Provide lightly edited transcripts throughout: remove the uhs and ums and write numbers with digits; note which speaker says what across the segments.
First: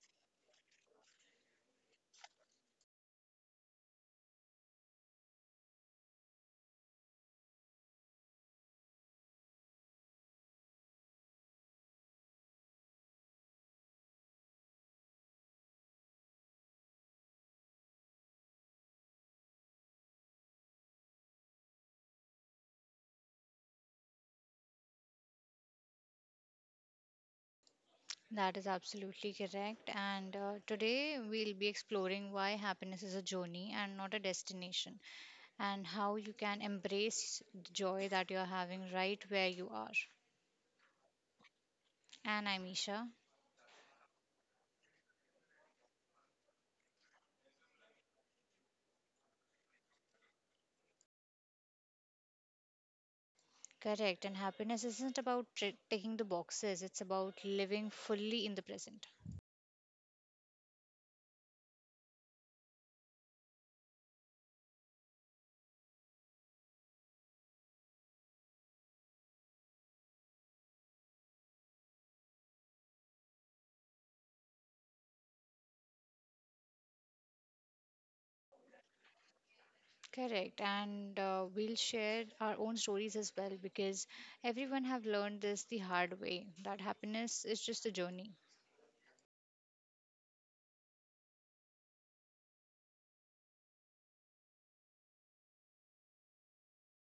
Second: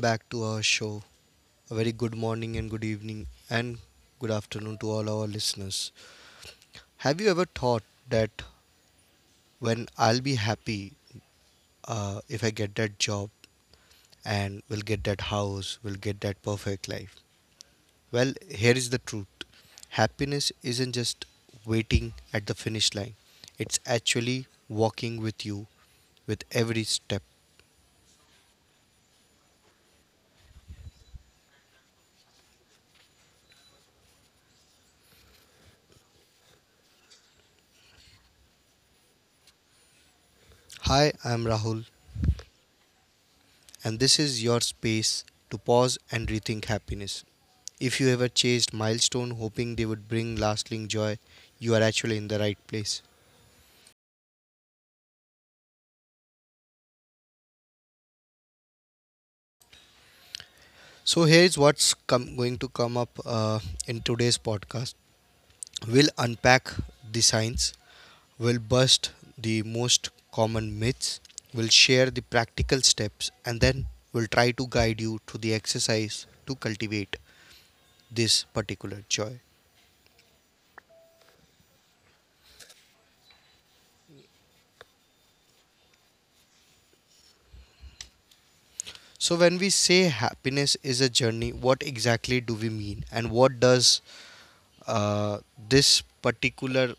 Speaker 1: back to our show. A very good morning and good evening and good afternoon to all our listeners. Have you ever thought that when I'll be happy if I get that job and will get that house, will get that perfect life? Well, here is the truth, happiness isn't just waiting at the finish line, it's actually walking with you with every step.
Speaker 2: That is absolutely correct. And today we'll be exploring why happiness is a journey and not a destination, and how you can embrace the joy that you're having right where you are.
Speaker 1: Hi, I'm Rahul,
Speaker 2: And I'm Isha.
Speaker 1: and this is your space to pause and rethink happiness. If you ever chased milestone hoping they would bring lasting joy, you are actually in the right place.
Speaker 2: Correct. And happiness isn't about tri ticking the boxes, it's about living fully in the present.
Speaker 1: So here is going to come up in today's podcast. We'll unpack the science, we'll bust the most common myths, we'll share the practical steps, and then we'll try to guide you to the exercise to cultivate this particular joy.
Speaker 2: Correct. And we'll share our own stories as well because everyone have learned this the hard way that happiness is just a journey.
Speaker 1: So, when we say happiness is a journey, what exactly do we mean, and what does uh, this particular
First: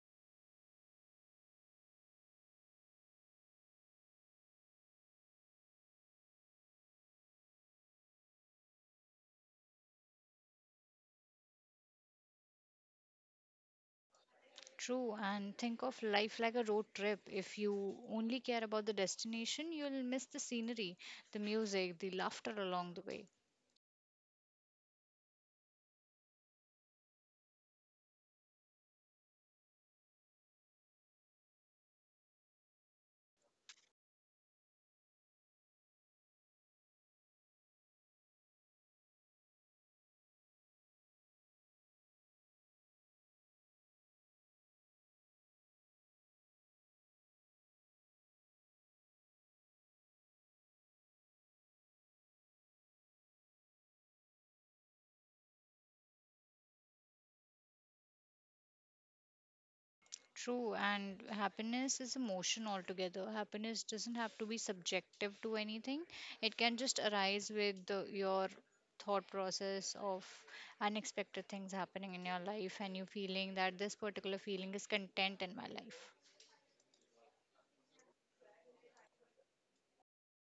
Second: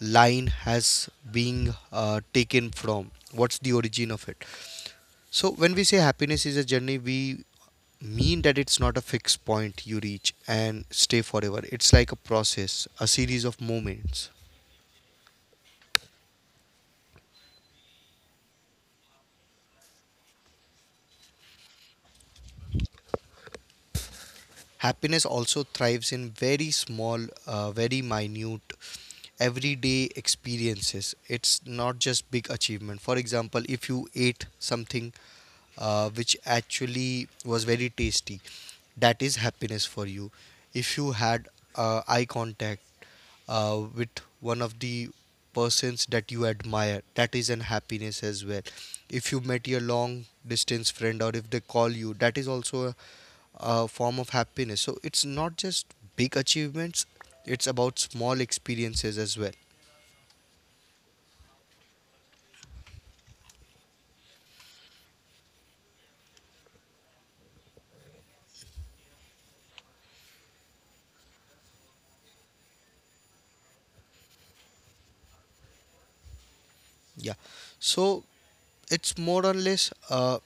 Speaker 1: line has being taken from? What's the origin of it? So, when we say happiness is a journey, we mean that it's not a fixed point you reach and stay forever. It's like a process, a series of moments.
Speaker 2: True, and think of life like a road trip. If you only care about the destination, you'll miss the scenery, the music, the laughter along the way.
Speaker 1: Happiness also thrives in very small, very minute, everyday experiences. It's not just big achievement. For example, if you ate something which actually was very tasty, that is happiness for you. If you had eye contact with one of the persons that you admire, that is an happiness as well. If you met your long distance friend or if they call you, that is also form of happiness. So it's not just big achievements, it's about small experiences as well.
Speaker 2: True, and happiness is emotion altogether. Happiness doesn't have to be subjective to anything, it can just arise with your thought process of unexpected things happening in your life and you feeling that this particular feeling is content in my life.
Speaker 1: Yeah. So it's more or less,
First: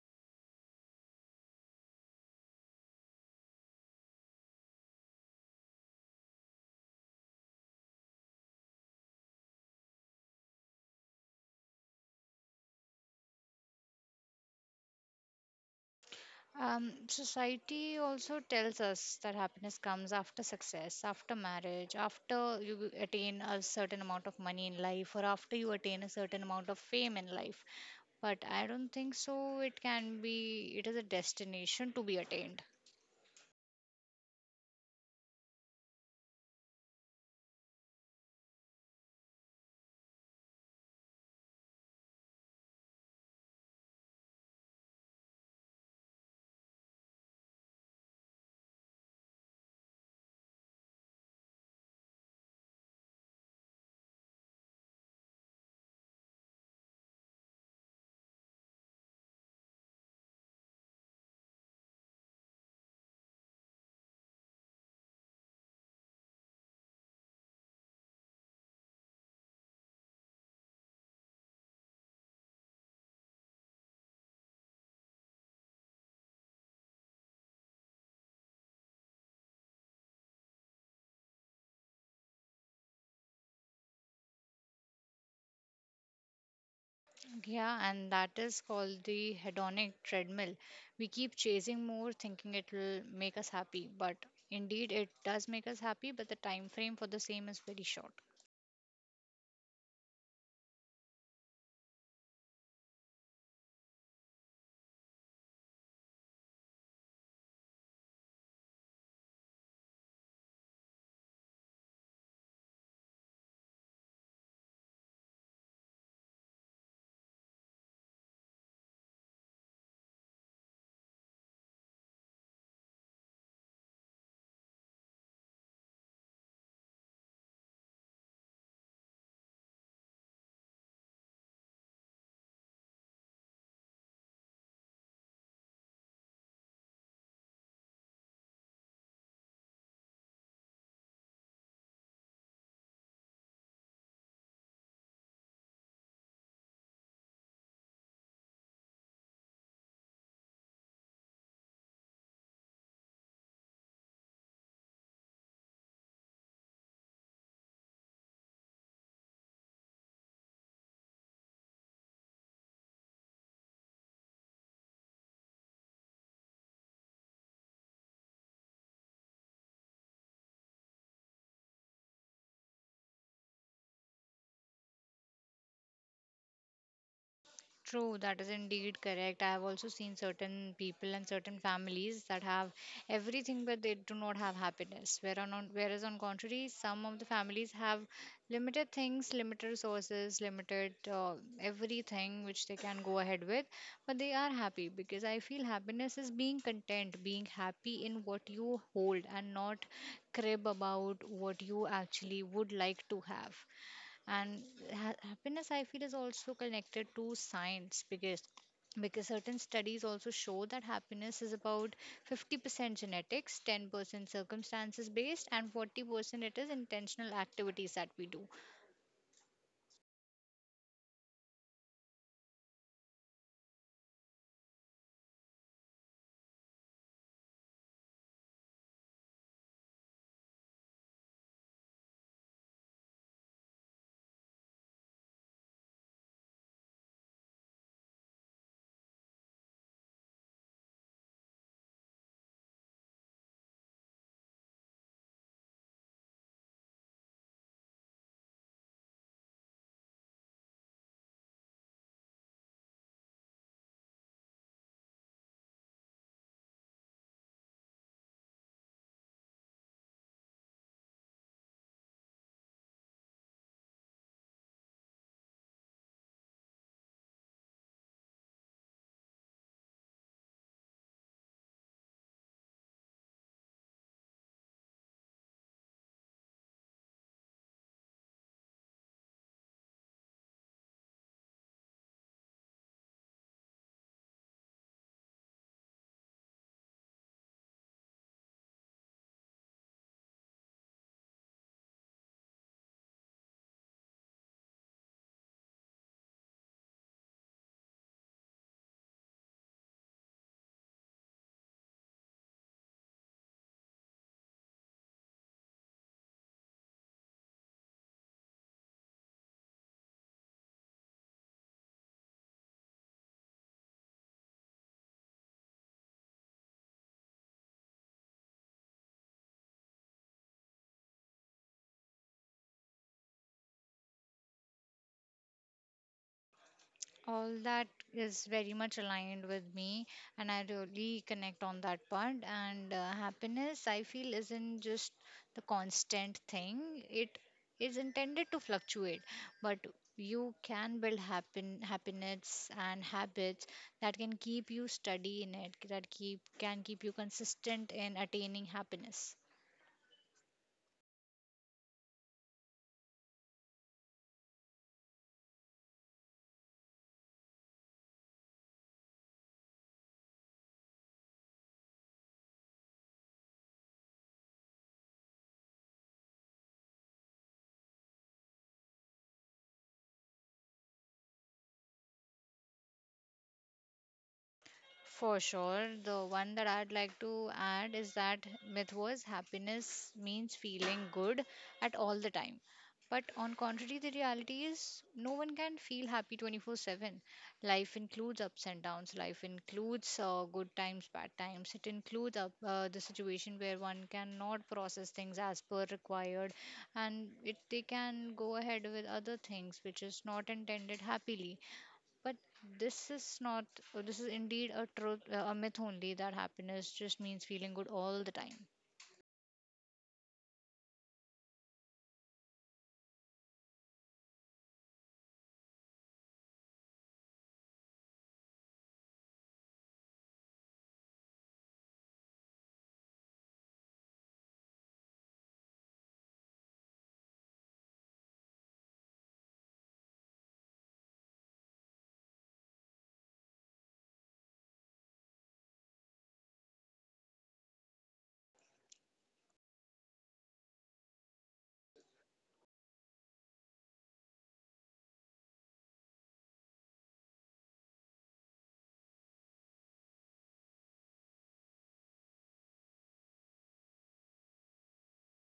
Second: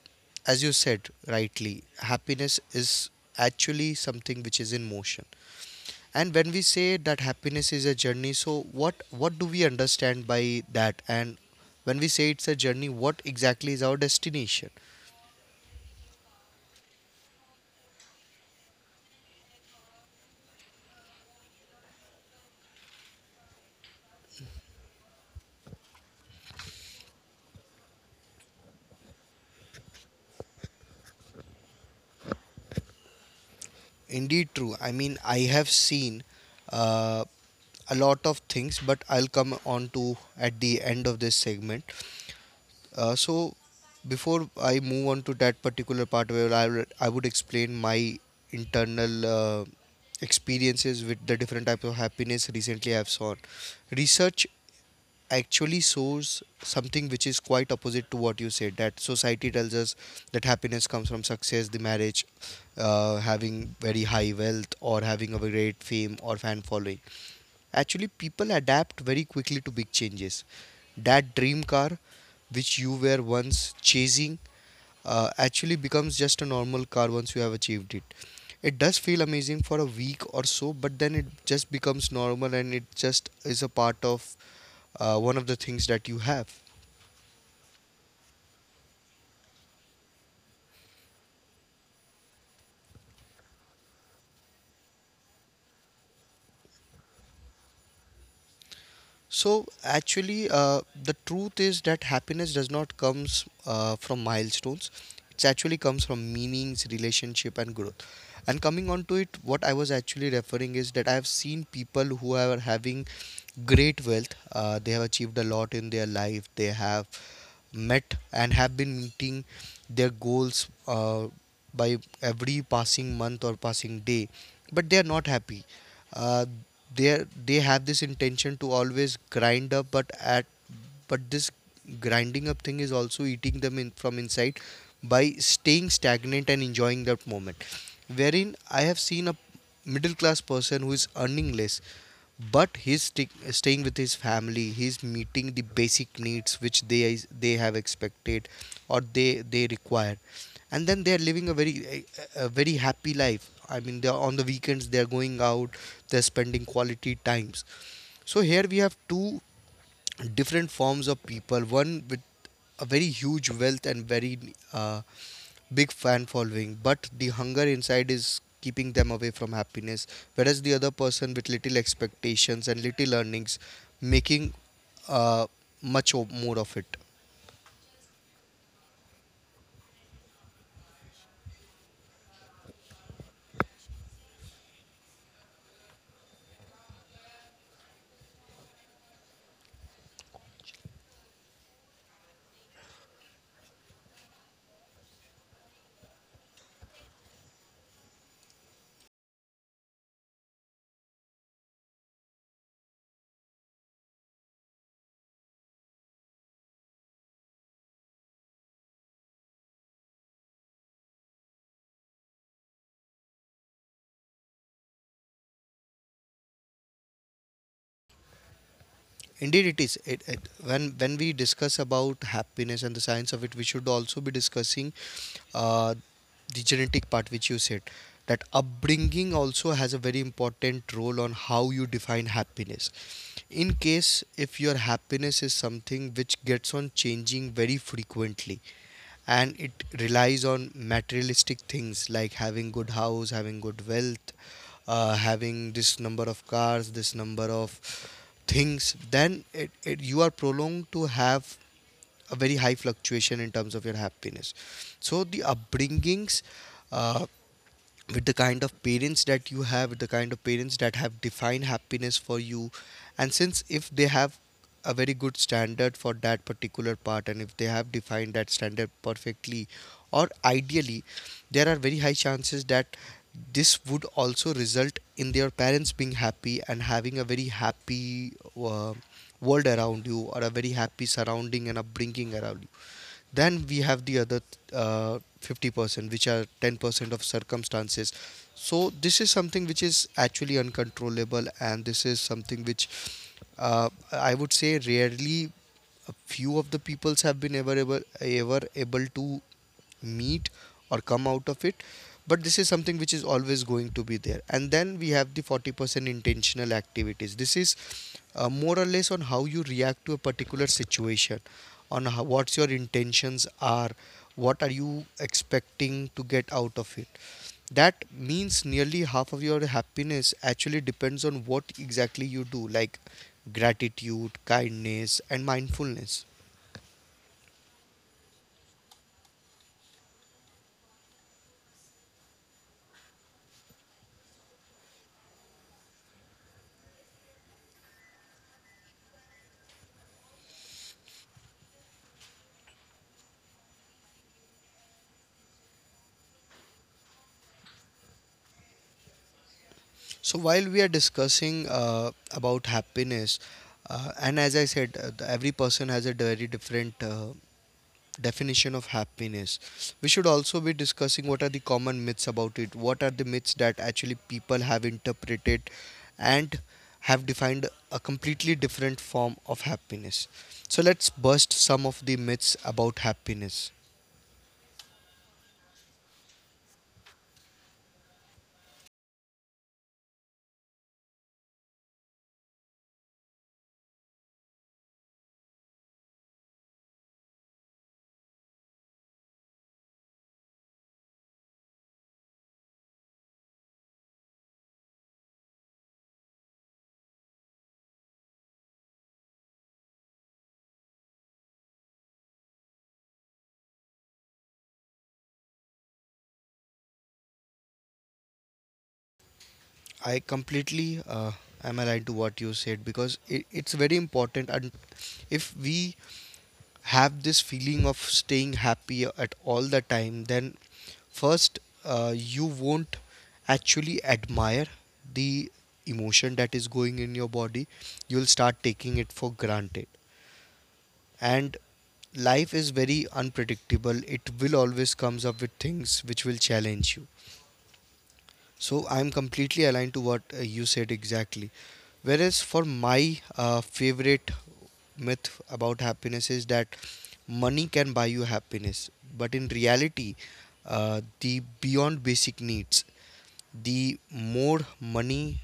Speaker 1: as you said rightly, happiness is actually something which is in motion. And when we say that happiness is a journey, so what do we understand by that? And when we say it's a journey, what exactly is our destination?
Speaker 2: Society also tells us that happiness comes after success, after marriage, after you attain a certain amount of money in life, or after you attain a certain amount of fame in life. But I don't think so. It can be, it is a destination to be attained.
Speaker 1: Indeed, true. I mean, I have seen uh, a lot of things, but I'll come on to at the end of this segment. So, before I move on to that particular part where I would explain my internal uh, experiences with the different types of happiness recently I've seen, research actually shows something which is quite opposite to what you said, that society tells us that happiness comes from success, the marriage, having very high wealth or having a great fame or fan following. Actually, people adapt very quickly to big changes. That dream car, which you were once chasing, actually becomes just a normal car once you have achieved it. It does feel amazing for a week or so, but then it just becomes normal and it just is a part of one of the things that you have.
Speaker 2: Yeah, and that is called the hedonic treadmill. We keep chasing more, thinking it will make us happy. But indeed, it does make us happy, but the time frame for the same is very short.
Speaker 1: So actually, the truth is that happiness does not comes from milestones. It actually comes from meanings, relationship, and growth. And coming on to it, what I was actually referring is that I have seen people who are having great wealth. They have achieved a lot in their life. They have met and have been meeting their goals by every passing month or passing day, but they are not happy, uh, they they have this intention to always grind up, but this grinding up thing is also eating them in from inside by staying stagnant and enjoying that moment, wherein I have seen a middle class person who is earning less, but he's staying with his family, he's meeting the basic needs which they have expected or they require, and then they are living a very happy life. I mean, they are on the weekends they are going out, they're spending quality times. So here we have two different forms of people, one with a very huge wealth and very uh, big fan following, but the hunger inside is keeping them away from happiness, whereas the other person with little expectations and little earnings making uh, more of it.
Speaker 2: True, that is indeed correct. I have also seen certain people and certain families that have everything, but they do not have happiness. Whereas, on, whereas, on contrary, some of the families have limited things, limited resources, limited everything which they can go ahead with, but they are happy because I feel happiness is being content, being happy in what you hold, and not crib about what you actually would like to have. And happiness I feel is also connected to science because certain studies also show that happiness is about 50% genetics, 10% circumstances based, and 40% it is intentional activities that we do.
Speaker 1: Indeed it is, when we discuss about happiness and the science of it, we should also be discussing uh, the genetic part which you said, that upbringing also has a very important role on how you define happiness. In case if your happiness is something which gets on changing very frequently and it relies on materialistic things like having good house, having good wealth, having this number of cars, this number of things, then you are prolonged to have a very high fluctuation in terms of your happiness. So the upbringings uh, with the kind of parents that you have, with the kind of parents that have defined happiness for you, and since if they have a very good standard for that particular part and if they have defined that standard perfectly or ideally, there are very high chances that this would also result in their parents being happy and having a very happy uh, world around you or a very happy surrounding and upbringing around you. Then we have the other 50% which are 10% of circumstances. So this is something which is actually uncontrollable and this is something which I would say rarely a few of the peoples have been ever able to meet or come out of it. But this is something which is always going to be there. And then we have the 40% intentional activities. This is more or less on how you react to a particular situation, on how, what your intentions are, what are you expecting to get out of it. That means nearly half of your happiness actually depends on what exactly you do, like gratitude, kindness, and mindfulness.
Speaker 2: All that is very much aligned with me, and I really connect on that part. And happiness I feel isn't just the constant thing. It is intended to fluctuate, but you can build happen happiness and habits that can keep you steady in it, that keep can keep you consistent in attaining happiness.
Speaker 1: So while we are discussing about happiness, and as I said, every person has a very different definition of happiness. We should also be discussing what are the common myths about it. What are the myths that actually people have interpreted and have defined a completely different form of happiness. So let's bust some of the myths about happiness.
Speaker 2: For sure, the one that I'd like to add is that myth was happiness means feeling good at all the time. But on contrary, the reality is no one can feel happy 24/7. Life includes ups and downs. Life includes good times, bad times. It includes the situation where one cannot process things as per required, and it they can go ahead with other things which is not intended happily, but this is not, or this is indeed a truth, a myth only that happiness just means feeling good all the time.
Speaker 1: I completely am aligned to what you said because it's very important. And if we have this feeling of staying happy at all the time, then first you won't actually admire the emotion that is going in your body. You'll start taking it for granted. And life is very unpredictable. It will always comes up with things which will challenge you. So I'm completely aligned to what you said exactly. Whereas for my favorite myth about happiness is that money can buy you happiness, but in reality, the beyond basic needs, the more money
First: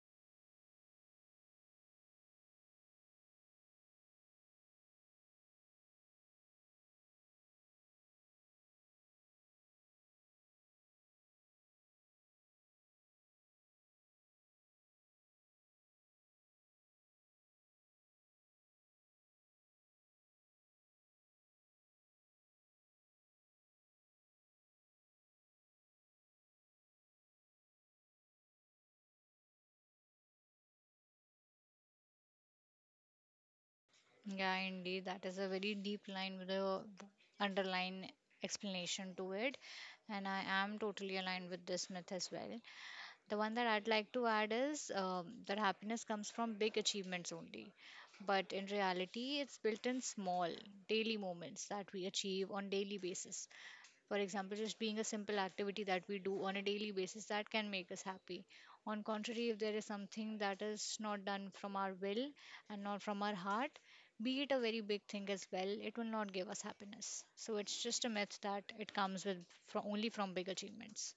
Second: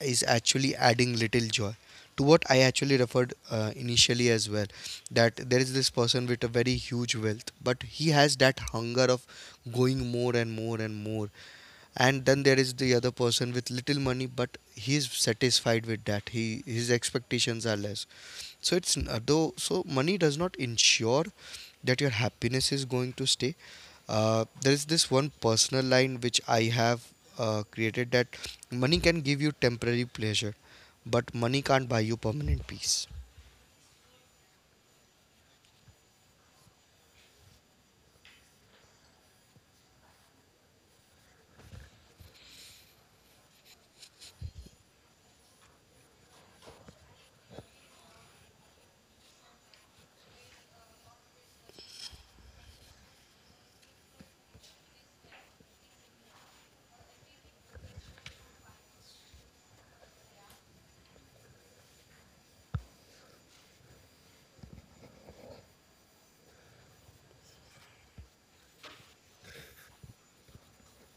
Speaker 1: is actually adding little joy to what I actually referred initially as well, that there is this person with a very huge wealth but he has that hunger of going more and more and more. And then there is the other person with little money but he is satisfied with that he his expectations are less. So though so money does not ensure that your happiness is going to stay. There is this one personal line which I have created, that money can give you temporary pleasure but money can't buy you permanent peace.
Speaker 2: Yeah, indeed, that is a very deep line with a underline explanation to it, and I am totally aligned with this myth as well. The one that I'd like to add is that happiness comes from big achievements only, but in reality, it's built in small daily moments that we achieve on daily basis. For example, just being a simple activity that we do on a daily basis that can make us happy. On contrary, if there is something that is not done from our will and not from our heart, be it a very big thing as well, it will not give us happiness. So it's just a myth that it comes with fro- only from big achievements.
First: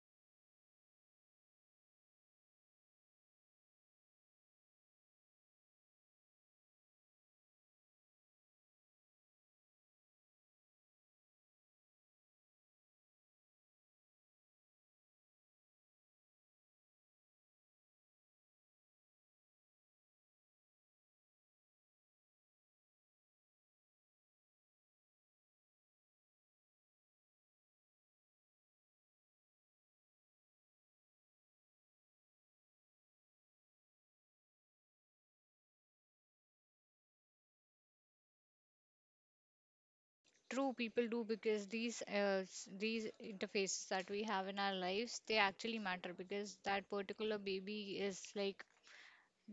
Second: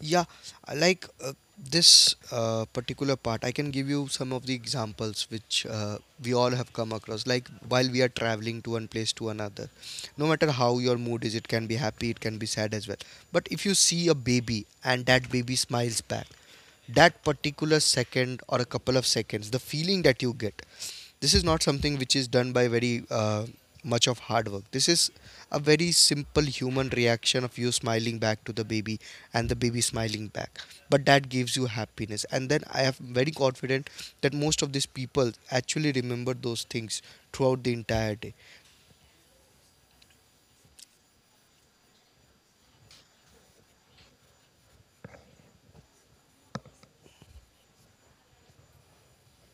Speaker 1: Yeah, I like this particular part, I can give you some of the examples which we all have come across. Like while we are traveling to one place to another, no matter how your mood is, it can be happy, it can be sad as well. But if you see a baby and that baby smiles back, that particular second or a couple of seconds, the feeling that you get, this is not something which is done by very much of hard work. This is a very simple human reaction of you smiling back to the baby and the baby smiling back, but that gives you happiness. And then I am very confident that most of these people actually remember those things throughout the entire day.
Speaker 2: True, people do, because these these interfaces that we have in our lives they actually matter because that particular baby is like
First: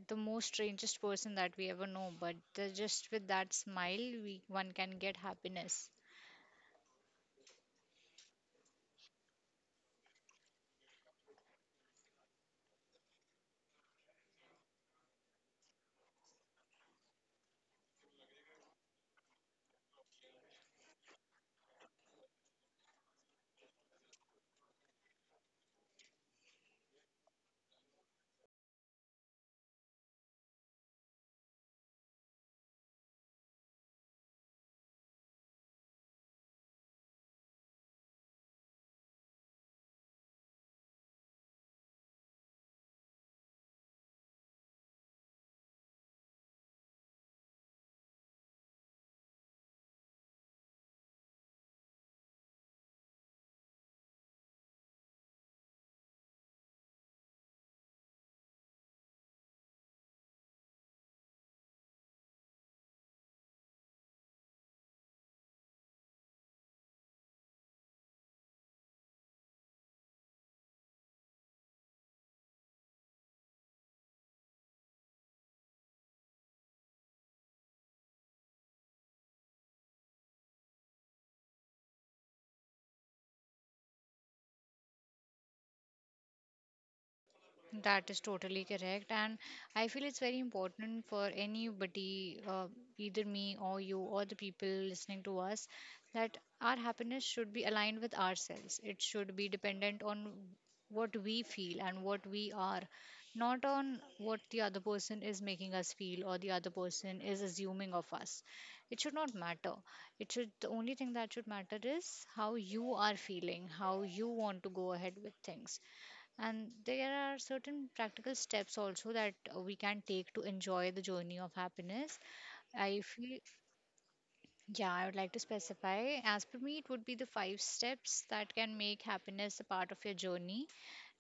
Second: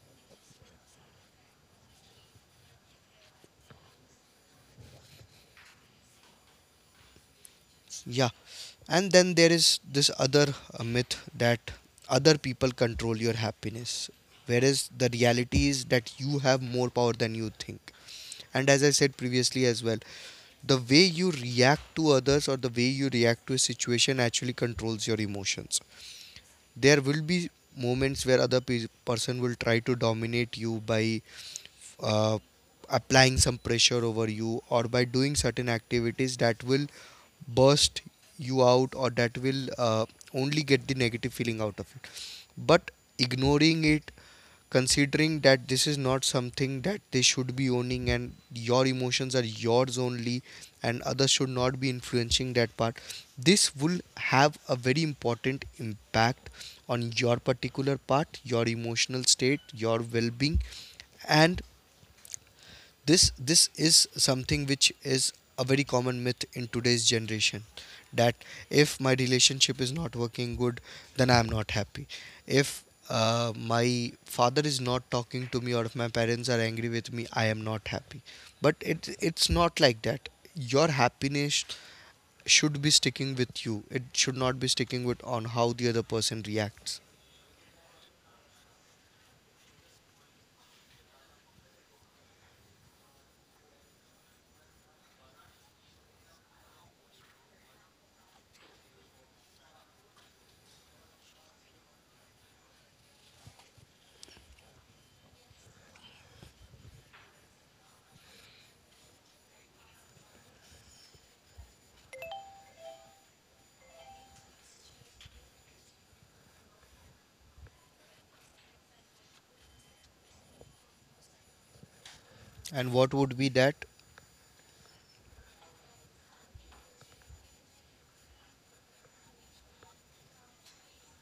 Speaker 2: the most strangest person that we ever know, but just with that smile we one can get happiness.
Speaker 1: Yeah, and then there is this other myth that other people control your happiness, whereas the reality is that you have more power than you think. And as I said previously as well, the way you react to others or the way you react to a situation actually controls your emotions. There will be moments where person will try to dominate you by uh, applying some pressure over you or by doing certain activities that will burst you out or that will only get the negative feeling out of it. But ignoring it, considering that this is not something that they should be owning and your emotions are yours only and others should not be influencing that part, this will have a very important impact on your particular part, your emotional state, your well-being. And this is something which is a very common myth in today's generation, that if my relationship is not working good, then I am not happy. If my father is not talking to me, or if my parents are angry with me, I am not happy. But it's not like that. Your happiness should be sticking with you. It should not be sticking with on how the other person reacts.
Speaker 2: That is totally correct. And I feel it's very important for anybody, either me or you or the people listening to us, that our happiness should be aligned with ourselves. It should be dependent on what we feel and what we are, not on what the other person is making us feel or the other person is assuming of us. It should not matter. It should, the only thing that should matter is how you are feeling, how you want to go ahead with things, and there are certain practical steps also that we can take to enjoy the journey of happiness.
Speaker 1: And
Speaker 2: I
Speaker 1: what would
Speaker 2: feel,
Speaker 1: be that?
Speaker 2: yeah, I would like to specify. As per me, it would be the five steps that can make happiness a part of your journey.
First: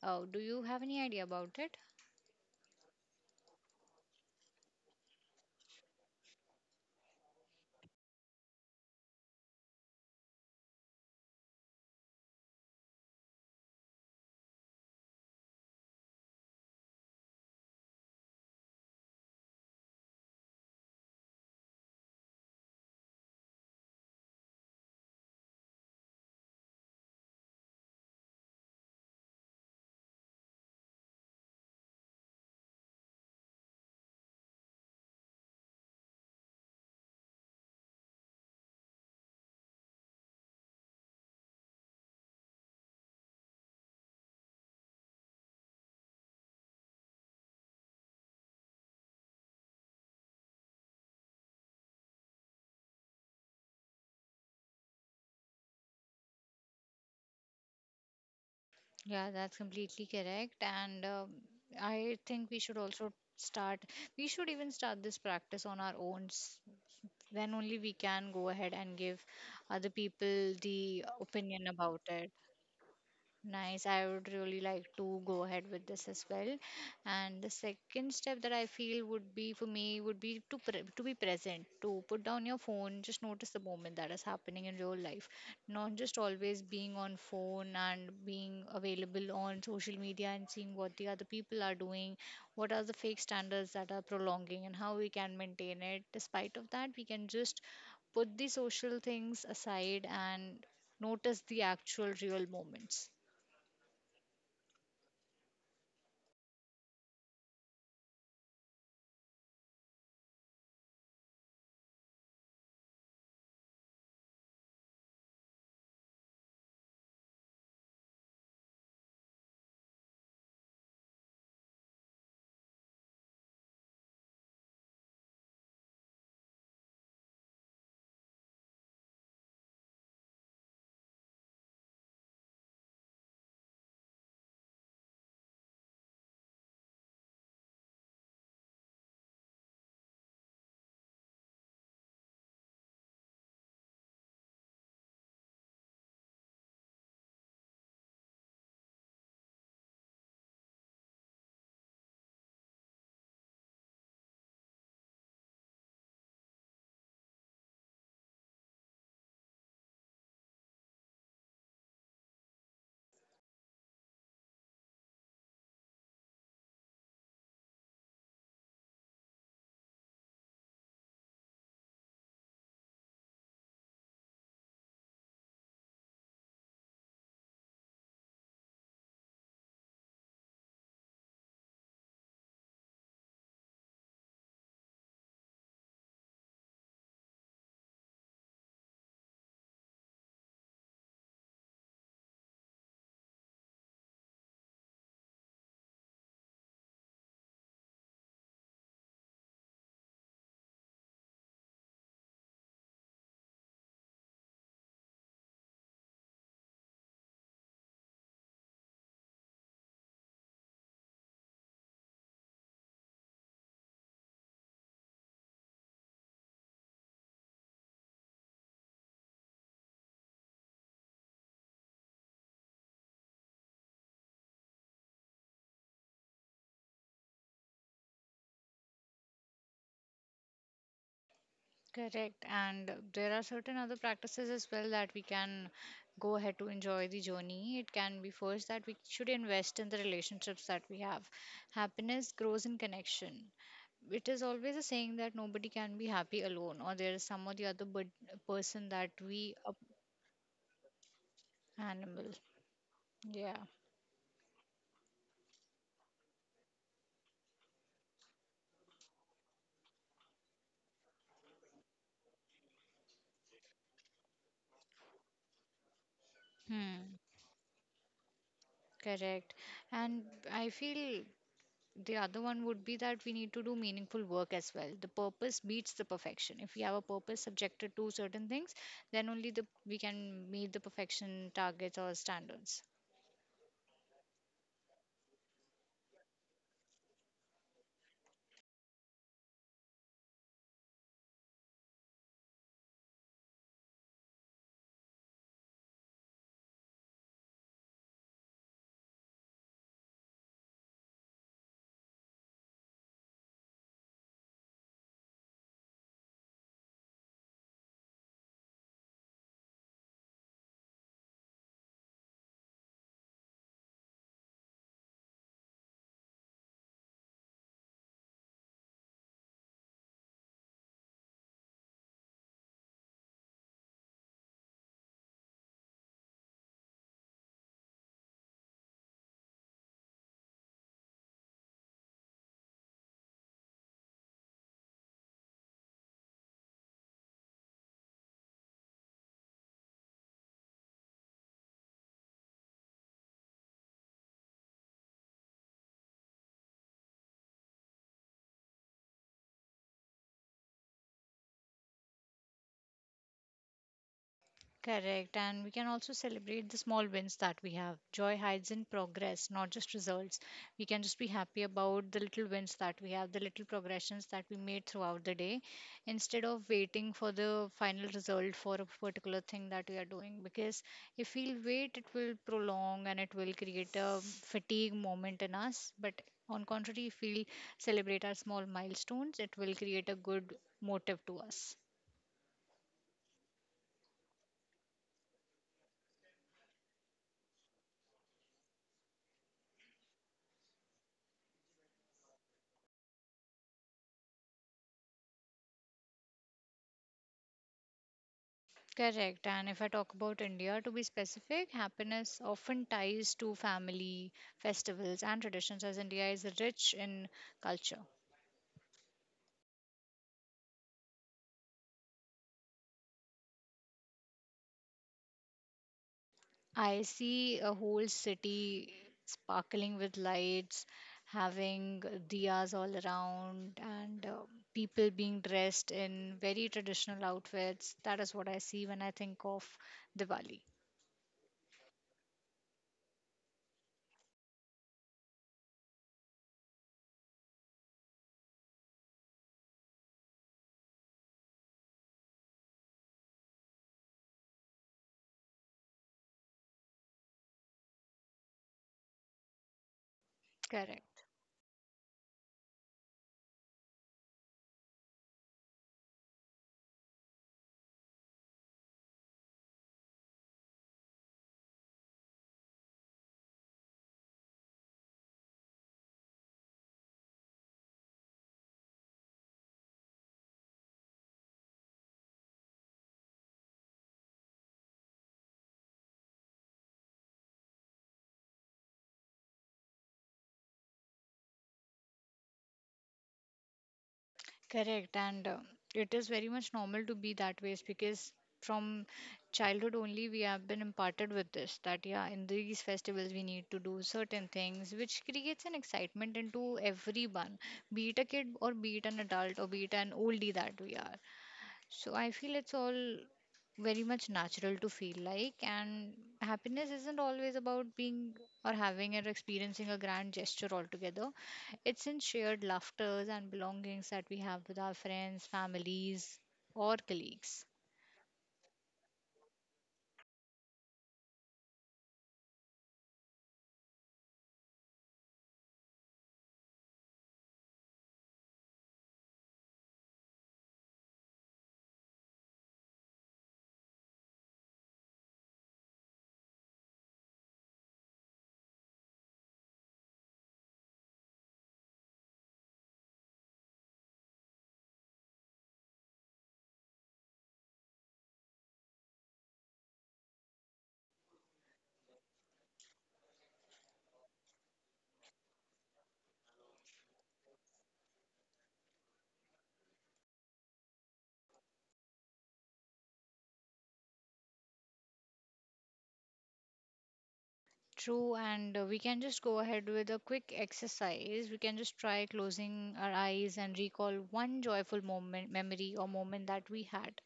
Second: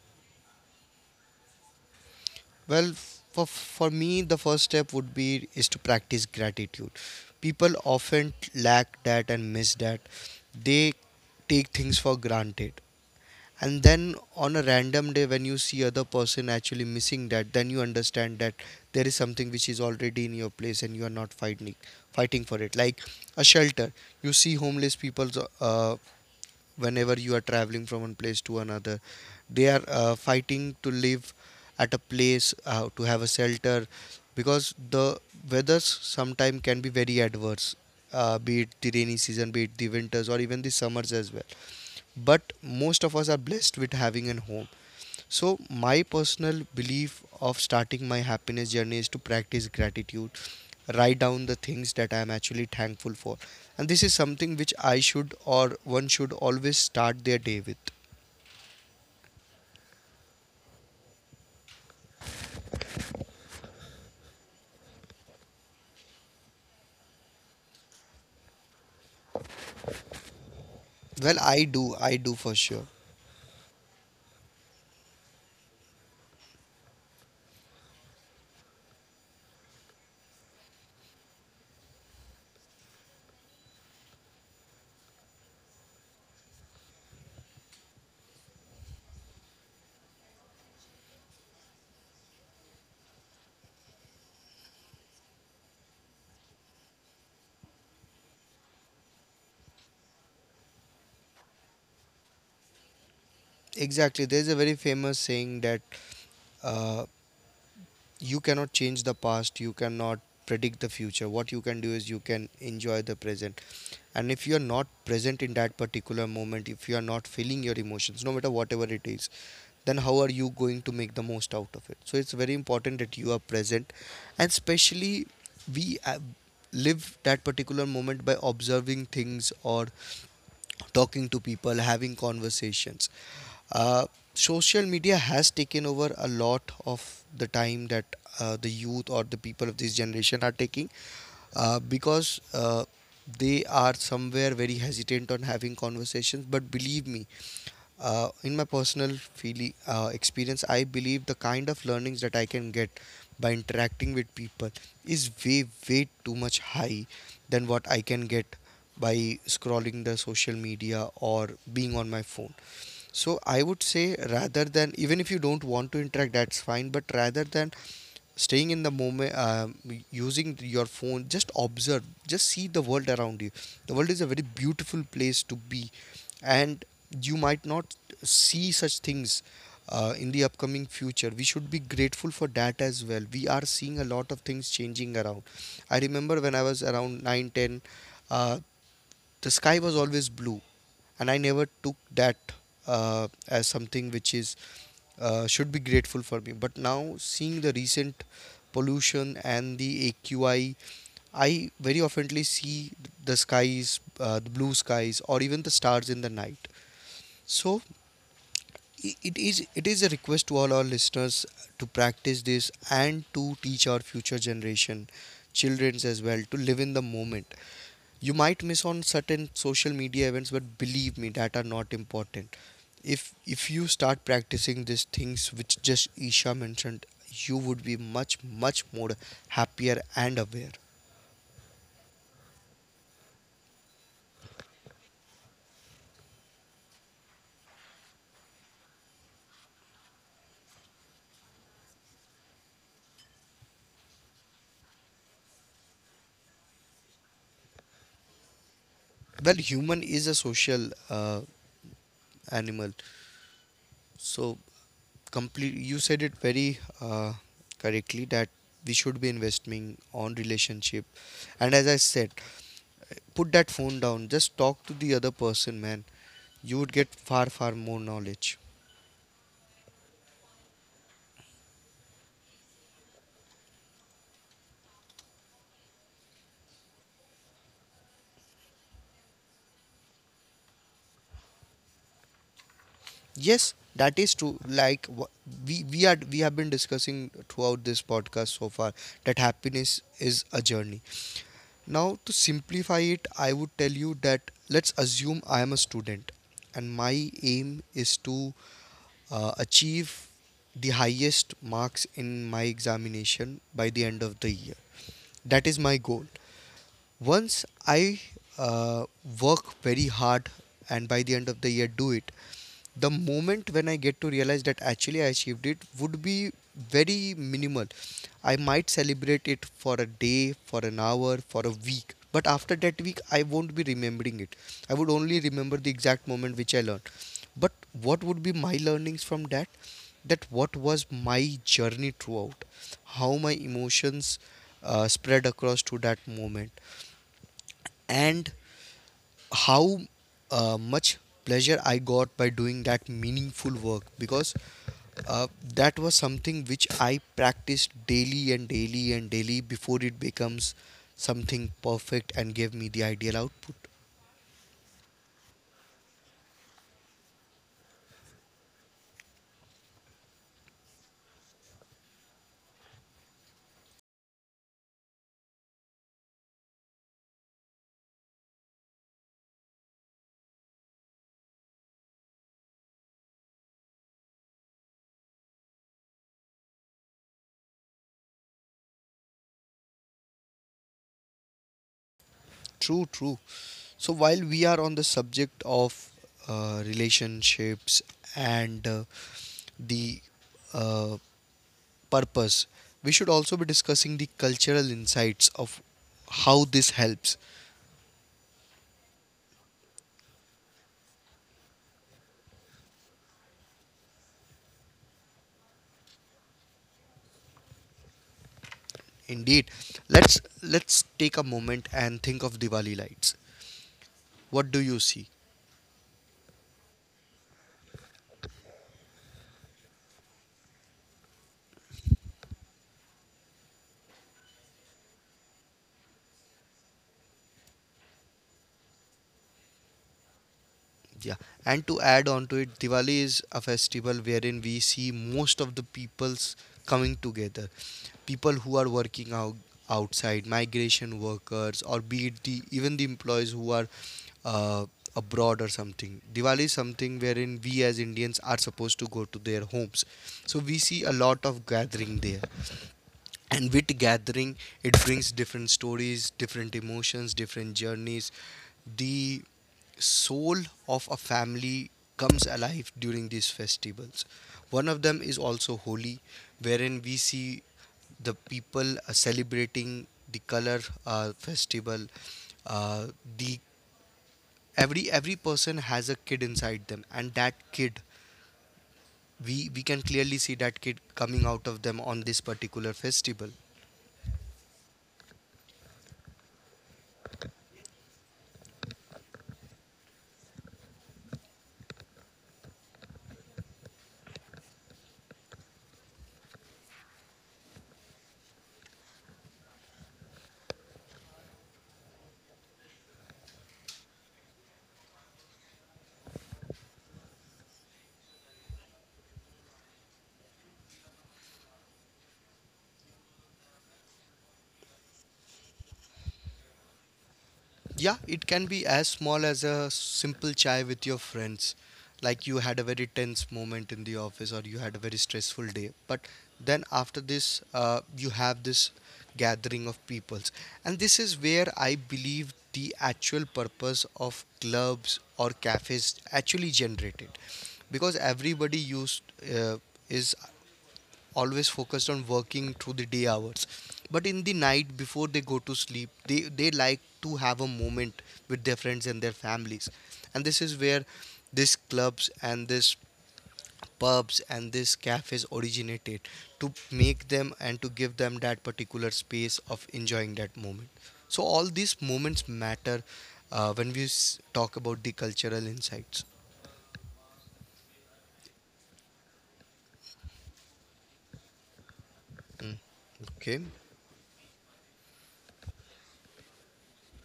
Speaker 2: Do you have any idea about it?
Speaker 1: Well, for me, the first step would be is to practice gratitude. People often lack that and miss that. They take things for granted. And then on a random day when you see other person actually missing that, then you understand that there is something which is already in your place and you are not fighting for it. Like a shelter. You see homeless people, uh, whenever you are traveling from one place to another, they are fighting to live at a place, to have a shelter, because the weathers sometimes can be very adverse. Be it the rainy season, be it the winters, or even the summers as well. But most of us are blessed with having a home. So my personal belief of starting my happiness journey is to practice gratitude, write down the things that I am actually thankful for. And this is something which I should, or one should, always start their day with.
Speaker 2: Yeah, that's completely correct. And I think we should also start, we should even start this practice on our own. Then only we can go ahead and give other people the
Speaker 1: Well, i
Speaker 2: opinion
Speaker 1: do
Speaker 2: about
Speaker 1: i
Speaker 2: it.
Speaker 1: do for sure.
Speaker 2: Nice. I would really like to go ahead with this as well. And the second step that I feel would be for me would be to be present, to put down your phone, just notice the moment that is happening in real life, not just always being on phone and being available on social media and seeing what the other people are doing, what are the fake standards that are prolonging, and how we can maintain it. Despite of that, we can just put the social things aside and notice the actual real moments.
Speaker 1: Exactly. There's a very famous saying that uh, you cannot change the past, you cannot predict the future. What you can do is you can enjoy the present. And if you are not present in that particular moment, if you are not feeling your emotions no matter whatever it is, then how are you going to make the most out of it? So it's very important that you are present. And especially we live that particular moment by observing things or talking to people, having conversations. Uh, Social media has taken over a lot of the time that the youth or the people of this generation are taking, because they are somewhere very hesitant on having conversations. But believe me, in my personal feeling experience, I believe the kind of learnings that I can get by interacting with people is way too much high than what I can get by scrolling the social media or being on my phone. So I would say, rather than, even if you don't want to interact, that's fine. But rather than staying in the moment, using your phone, just observe, just see the world around you. The world is a very beautiful place to be. And you might not see such things in the upcoming future. We should be grateful for that as well. We are seeing a lot of things changing around. I remember when I was around 9, 10. uh, the sky was always blue, and I never took that as something which is should be grateful for me. But now, seeing the recent pollution and the AQI, I very oftenly see the skies, the blue skies, or even the stars in the night. So it is a request to all our listeners to practice this and to teach our future generation childrens as well to live in the moment. You might miss on certain social media events, but believe me, that are not important. If you start practicing these things which just Isha mentioned, you would be much more happier and aware.
Speaker 2: Correct. And there are certain other practices as well that we can go ahead to enjoy the journey. It can be first that we should invest in the relationships that we have. Happiness grows in connection. It is always a saying that nobody can be happy alone, or there is some or the other person that we
Speaker 1: Well,
Speaker 2: a
Speaker 1: human is a social
Speaker 2: animal.
Speaker 1: animal.
Speaker 2: Yeah.
Speaker 1: So, complete, you said it very uh, correctly that we should be investing on relationship. And as I said, put that phone down, just talk to the other person, man. You would get
Speaker 2: Hmm.
Speaker 1: far more knowledge.
Speaker 2: Correct. And I feel the other one would be that we need to do meaningful work as well. The purpose beats the perfection. If we have a purpose subjected to certain things, then only the we can meet the perfection targets or standards.
Speaker 1: Yes, that is true. Like we have been discussing throughout this podcast so far that happiness is a journey. Now to simplify it, I would tell you that let's assume I am a student and my aim is to achieve the highest marks in my examination by the end of the year. That is my goal. Once I uh, work very hard and by the end of the year do it, the moment when I get to realize that actually I achieved it would be very minimal. I might celebrate it for a day, for an hour, for a week, but after that week I won't be remembering it. I would only remember the exact moment which I learned. But what would be my learnings from that? That what was my journey throughout, how my emotions spread across to that moment, and how much pleasure I got by doing that meaningful work. Because uh, that was something which I practiced daily and daily and daily before it becomes something perfect and gave me the ideal output.
Speaker 2: Correct. And we can also celebrate the small wins that we have. Joy hides in progress, not just results. We can just be happy about the little wins that we have, the little progressions that we made throughout the day, instead of waiting for the final result for a particular thing that we are doing. Because if we'll wait, it will prolong and it will create a fatigue moment in us. But on contrary, if we celebrate our small milestones, it will create a good motive to us.
Speaker 1: True, true. So while we are on the subject of relationships and the uh, purpose, we should also be discussing the cultural insights of how this helps.
Speaker 2: Correct. And if I talk about India, to be specific, happiness often ties to family, festivals, and traditions, as India is rich in culture.
Speaker 1: Indeed. Let's take a moment and think of Diwali lights. What do you see?
Speaker 2: I see a whole city sparkling with lights, having diyas all around, and people being dressed in very traditional outfits. That is what I see when I think of Diwali.
Speaker 1: Yeah. And to add on to it, Diwali is a festival wherein we see most of the peoples coming together. People who are working out outside, migration workers, or be it the even the employees who are uh, abroad or something. Diwali is something wherein we as Indians are supposed to go to their homes. So we
Speaker 2: Correct.
Speaker 1: see a lot of gathering there. And with gathering, it brings different stories, different emotions, different journeys. The soul of a family comes alive during these festivals. One of them is also Holi, wherein we see the people celebrating the color festival uh, the Every person has a kid inside them, and that kid, we can clearly see that kid coming out of them on this particular festival.
Speaker 2: Correct, and it is very much normal to be that way because from childhood only we have been imparted with this that yeah, in these festivals we need to do certain things, which creates an excitement into everyone, be it a kid or be it an adult or be it an oldie that we are. So I feel it's all very much natural to feel like, and happiness isn't always about being or having or experiencing a grand gesture altogether. It's in shared laughters and belongings that we have with our friends, families, or colleagues.
Speaker 1: Yeah, it can be as small as a simple chai with your friends. Like you had a very tense moment in the office or you had a very stressful day. But then after this, you have this gathering of peoples. And this is where I believe the actual purpose of clubs or cafes actually generated. Because everybody used, uh, is always focused on working through the day hours, but in the night before they go to sleep, they like to have a moment with their friends and their families. And this is where these clubs and these pubs and these cafes originated, to make them and to give them that particular space of enjoying that moment. So all these moments matter when we talk about the cultural insights.
Speaker 2: True, and we can just go ahead with a quick exercise. We can just try
Speaker 1: Mm.
Speaker 2: closing our eyes
Speaker 1: Okay.
Speaker 2: and recall one joyful moment, memory, or moment that we had.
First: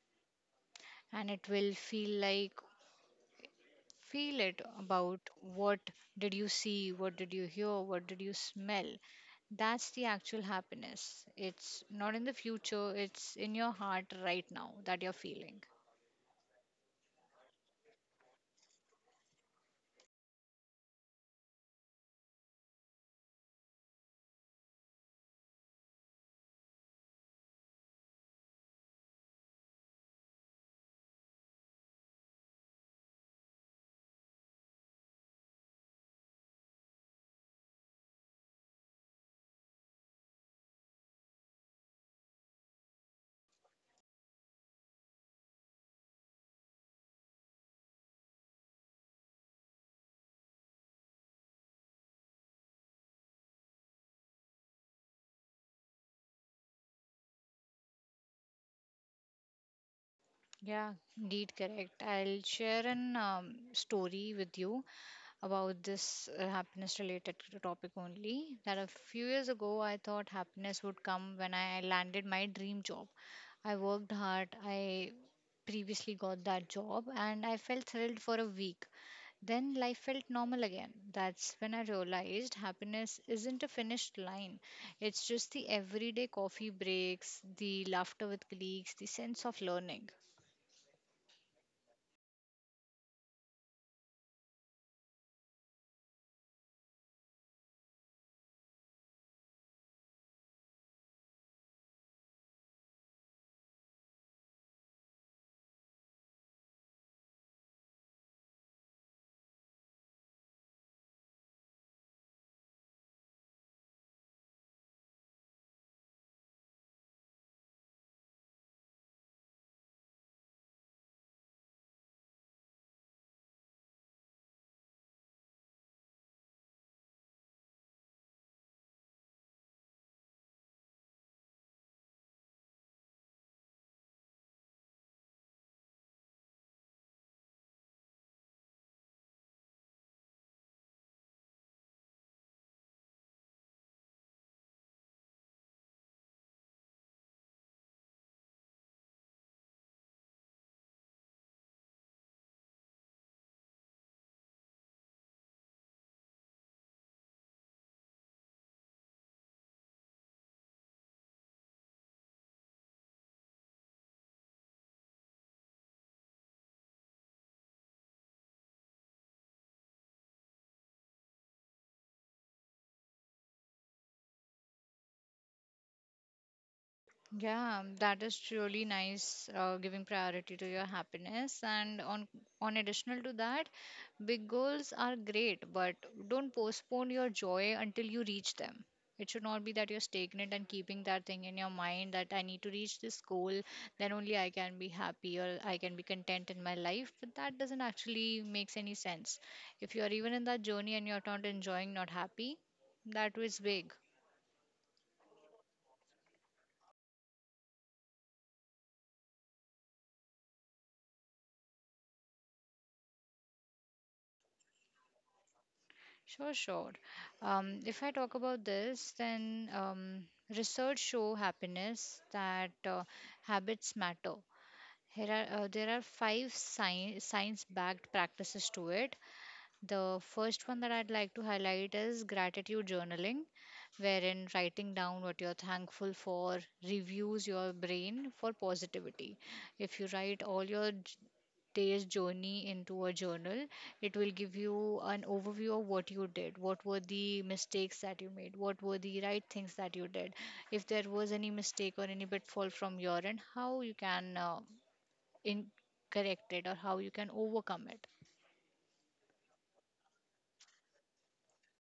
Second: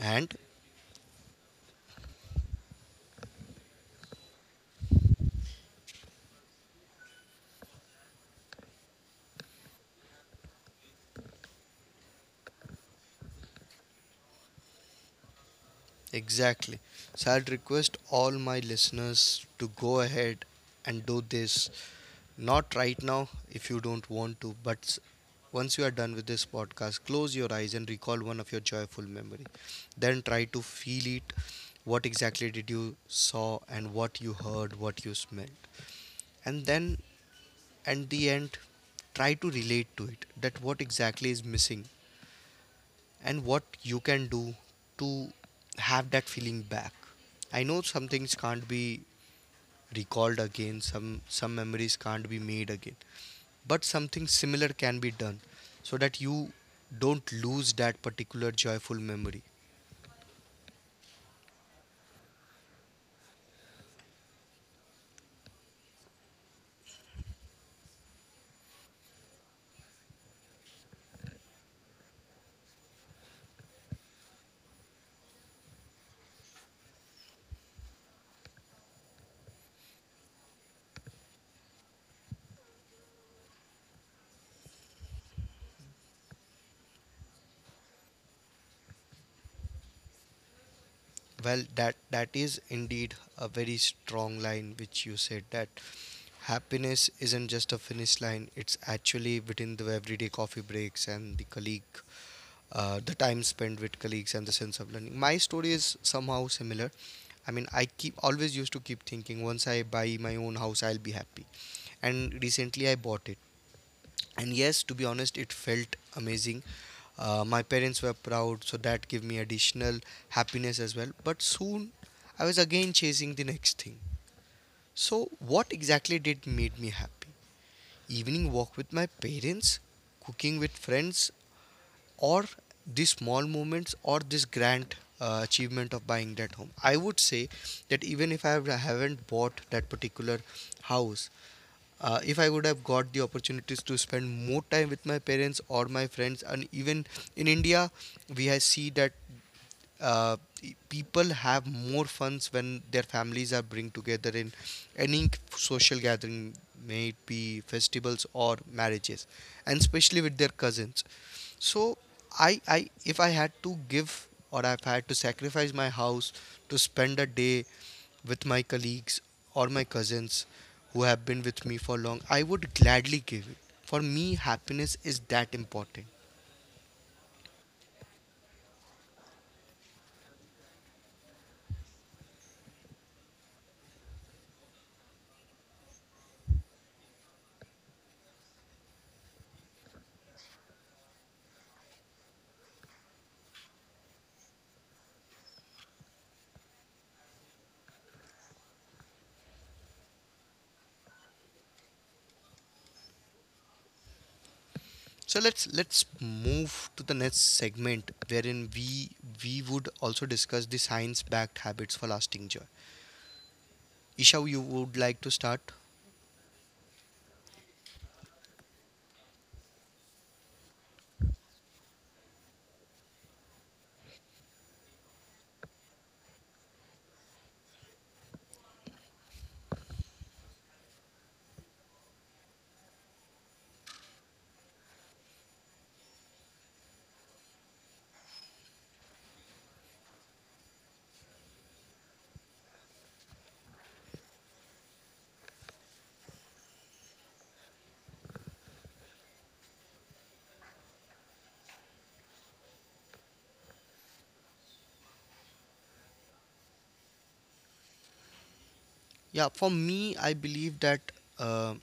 Speaker 1: And
Speaker 2: And it will feel like, feel it about what did you see, what did you hear, what did you smell. That's the actual happiness. It's not in the future, it's in your heart right now that you're feeling.
Speaker 1: exactly. So I'd request all my listeners to go ahead and do this. Not right now if you don't want to, but once you are done with this podcast, close your eyes and recall one of your joyful memory. Then try to feel it. What exactly did you saw, and what you heard, what you smelled. And then at the end, try to relate to it that what exactly is missing and what you can do to have that feeling back. I know some things can't be recalled again, some memories can't be made again, but something similar can be done so that you don't lose that particular joyful memory.
Speaker 2: Yeah, indeed, correct. I'll share an story with you about this happiness related to topic only. That a few years ago, I thought happiness would come when I landed my dream job. I worked hard, I previously got that job, and I felt thrilled for a week. Then life felt normal again. That's when I realized happiness isn't a finished line. It's just the everyday coffee breaks, the laughter with colleagues, the sense of learning.
Speaker 1: Well, that that is indeed a very strong line which you said, that happiness isn't just a finish line, it's actually within the everyday coffee breaks and the colleague, the time spent with colleagues and the sense of learning. My story is somehow similar. I mean, I keep always used to keep thinking, once I buy my own house, I'll be happy. And recently, I bought it. And yes, to be honest, it felt amazing. My parents were proud, so that gave me additional happiness as well. But soon, I was again chasing the next thing. So what exactly did made me happy? Evening walk with my parents, cooking with friends, or these small moments, or this grand achievement of buying that home? I would say that even if I haven't bought that particular house, if I would have got the opportunities to spend more time with my parents or my friends. And even in India, we have see that uh, people have more funs when their families are bring together in any social gathering, may it be festivals or marriages, and especially with their cousins. So I if I had to give, or I've had to sacrifice my house to spend a day with my colleagues or my cousins who have been with me for long, I would gladly give it. For me, happiness is that important.
Speaker 2: Yeah, that is truly nice, giving priority to your happiness. And on additional to that, big goals are great, but don't postpone your joy until you reach them. It should not be that you're stagnant and keeping that thing in your mind that I need to reach this goal, then only I can be happy or I can be content in my life. But that doesn't actually makes any sense. If you are even in that journey and you're not enjoying, not happy, that was big.
Speaker 1: So let's move to the next segment wherein we would also discuss the science-backed habits for lasting joy. Isha, you would like to start?
Speaker 2: Sure, sure. If I talk about this, then research show happiness that habits matter. Here are, there are five science-backed practices to it. The first one that I'd like to highlight is gratitude journaling, wherein writing down what you're thankful for reviews your brain for positivity. If you write all your day's journey into a journal, it will give you an overview of what you did, what were the mistakes that you made, what were the right things that you did, if there was any mistake or any pitfall from your end, how you can in correct it or how you can overcome it.
Speaker 1: Yeah, for me, I believe that uh,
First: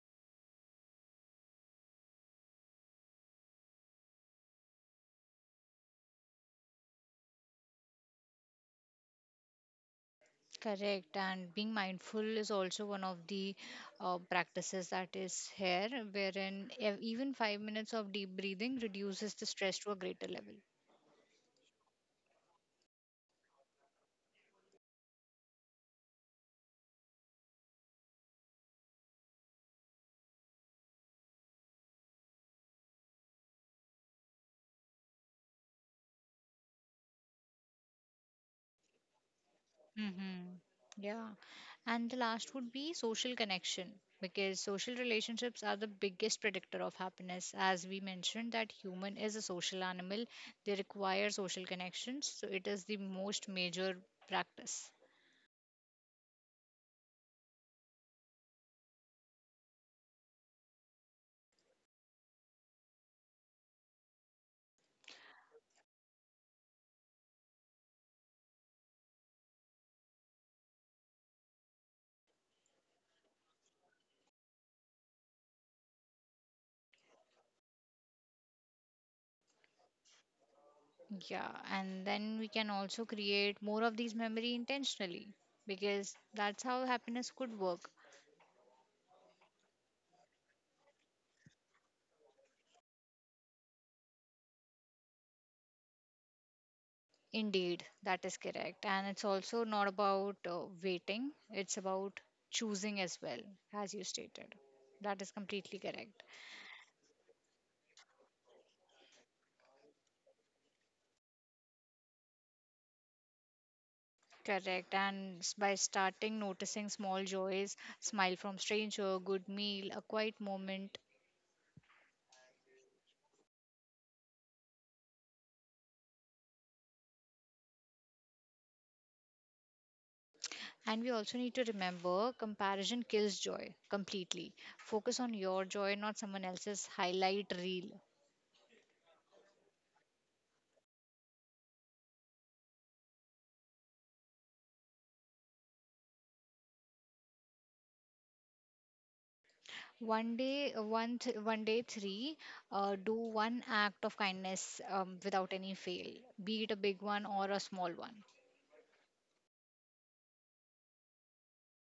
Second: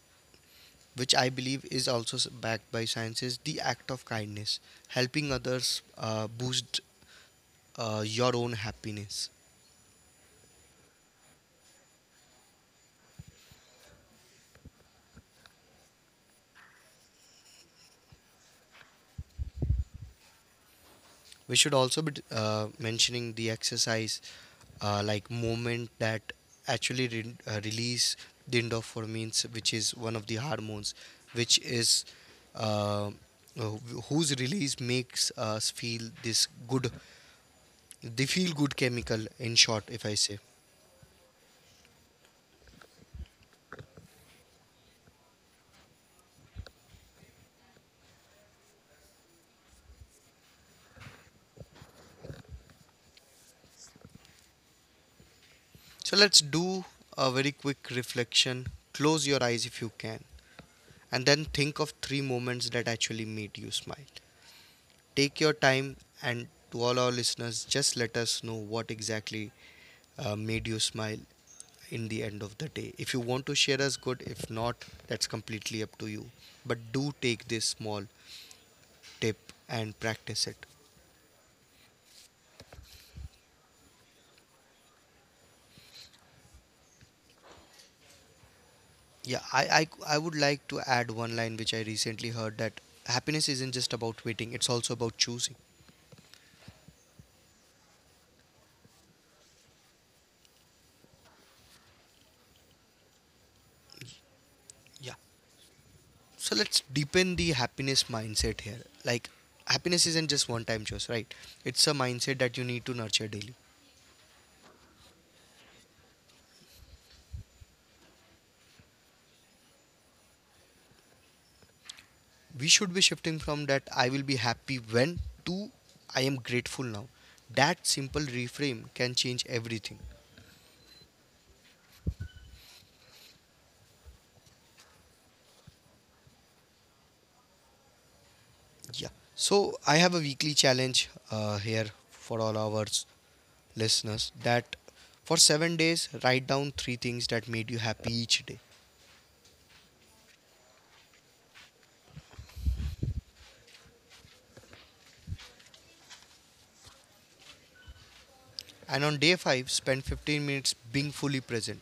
Speaker 1: which I believe is also backed by science, is the act of kindness, helping others boost your own happiness.
Speaker 2: Correct, and being mindful is also one of the practices that is here, wherein even 5 minutes of deep breathing reduces the stress to a greater level.
Speaker 1: We should also be mentioning the exercise, like movement, that actually release the endorphins, which is one of the hormones which is uh, uh, whose release makes us feel this good. The feel good chemical, in short, if I say.
Speaker 2: Mm-hmm. Yeah. And the last would be social connection because social relationships are the biggest predictor of happiness. As we mentioned, that human is a social animal, they require social connections. So it is the most major practice.
Speaker 1: So let's do a very quick reflection. Close your eyes if you can, and then think of three moments that actually made you smile. Take your time, and to all our listeners, just let us know what exactly made you smile in the end of the day. If you want to share us, good. If not, that's completely up to you. But do take this small tip and practice it.
Speaker 2: Yeah, and then we can also create more of these memory intentionally because that's how happiness could work.
Speaker 1: Yeah, I would like to add one line which I recently heard, that happiness isn't just about waiting, it's also about choosing.
Speaker 2: Indeed, that is correct. And it's also not about waiting, it's about choosing as well, as you stated.
Speaker 1: Yeah.
Speaker 2: That is completely correct.
Speaker 1: So let's deepen the happiness mindset here. Like, happiness isn't just one time choice, right? It's a mindset that you need to nurture daily.
Speaker 2: Correct. And by starting noticing small joys, smile from stranger, good meal, a quiet moment,
Speaker 1: We should be shifting from that "I will be happy when" to "I am grateful now." That simple reframe can change everything.
Speaker 2: and we also need to remember comparison kills joy completely. Focus on your joy, not someone else's highlight reel.
Speaker 1: Yeah. So I have a weekly challenge here for all our listeners, that for 7 days, write down three things that made you happy each day.
Speaker 2: One day, one day three, do one act of kindness without any fail, be it a big one or a small one.
Speaker 1: And on day five, spend 15 minutes being fully present.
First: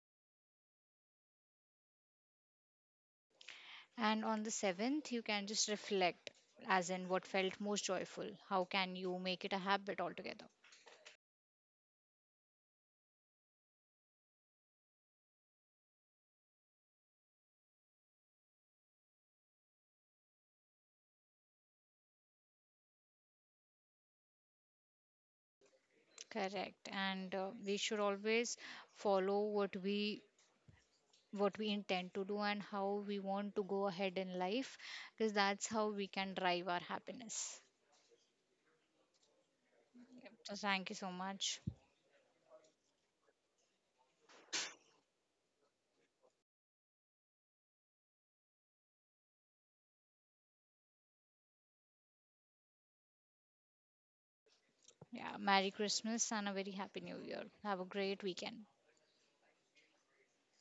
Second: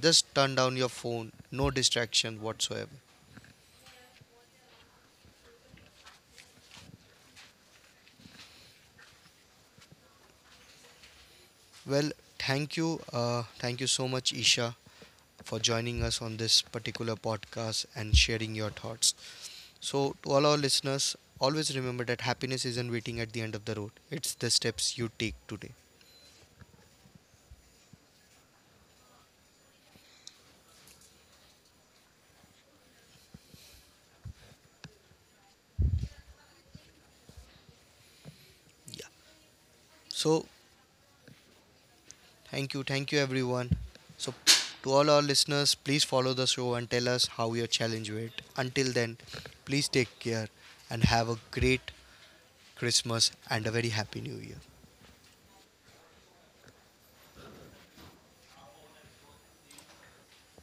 Speaker 1: Just turn down your phone, no distraction whatsoever.
Speaker 2: And on the seventh, you can just reflect, as in what felt most joyful. How can you make it a habit altogether?
Speaker 1: Well, thank you. Thank you so much, Isha, for joining us on this particular podcast and sharing your thoughts. So, to all our listeners, always remember that happiness isn't waiting at the end of the road, it's the steps you take today.
Speaker 2: Correct. And we should always follow what we intend to do and how we want to go ahead in life because that's how we can drive our happiness.
Speaker 1: Yeah.
Speaker 2: Yep.
Speaker 1: So,
Speaker 2: So thank you so much.
Speaker 1: thank you everyone. So, to all our listeners, please follow the show and tell us how your challenge went. Until then, please take care and have a great Christmas and a very happy new year.
Speaker 2: Yeah, merry Christmas and a very happy new year. Have a great weekend.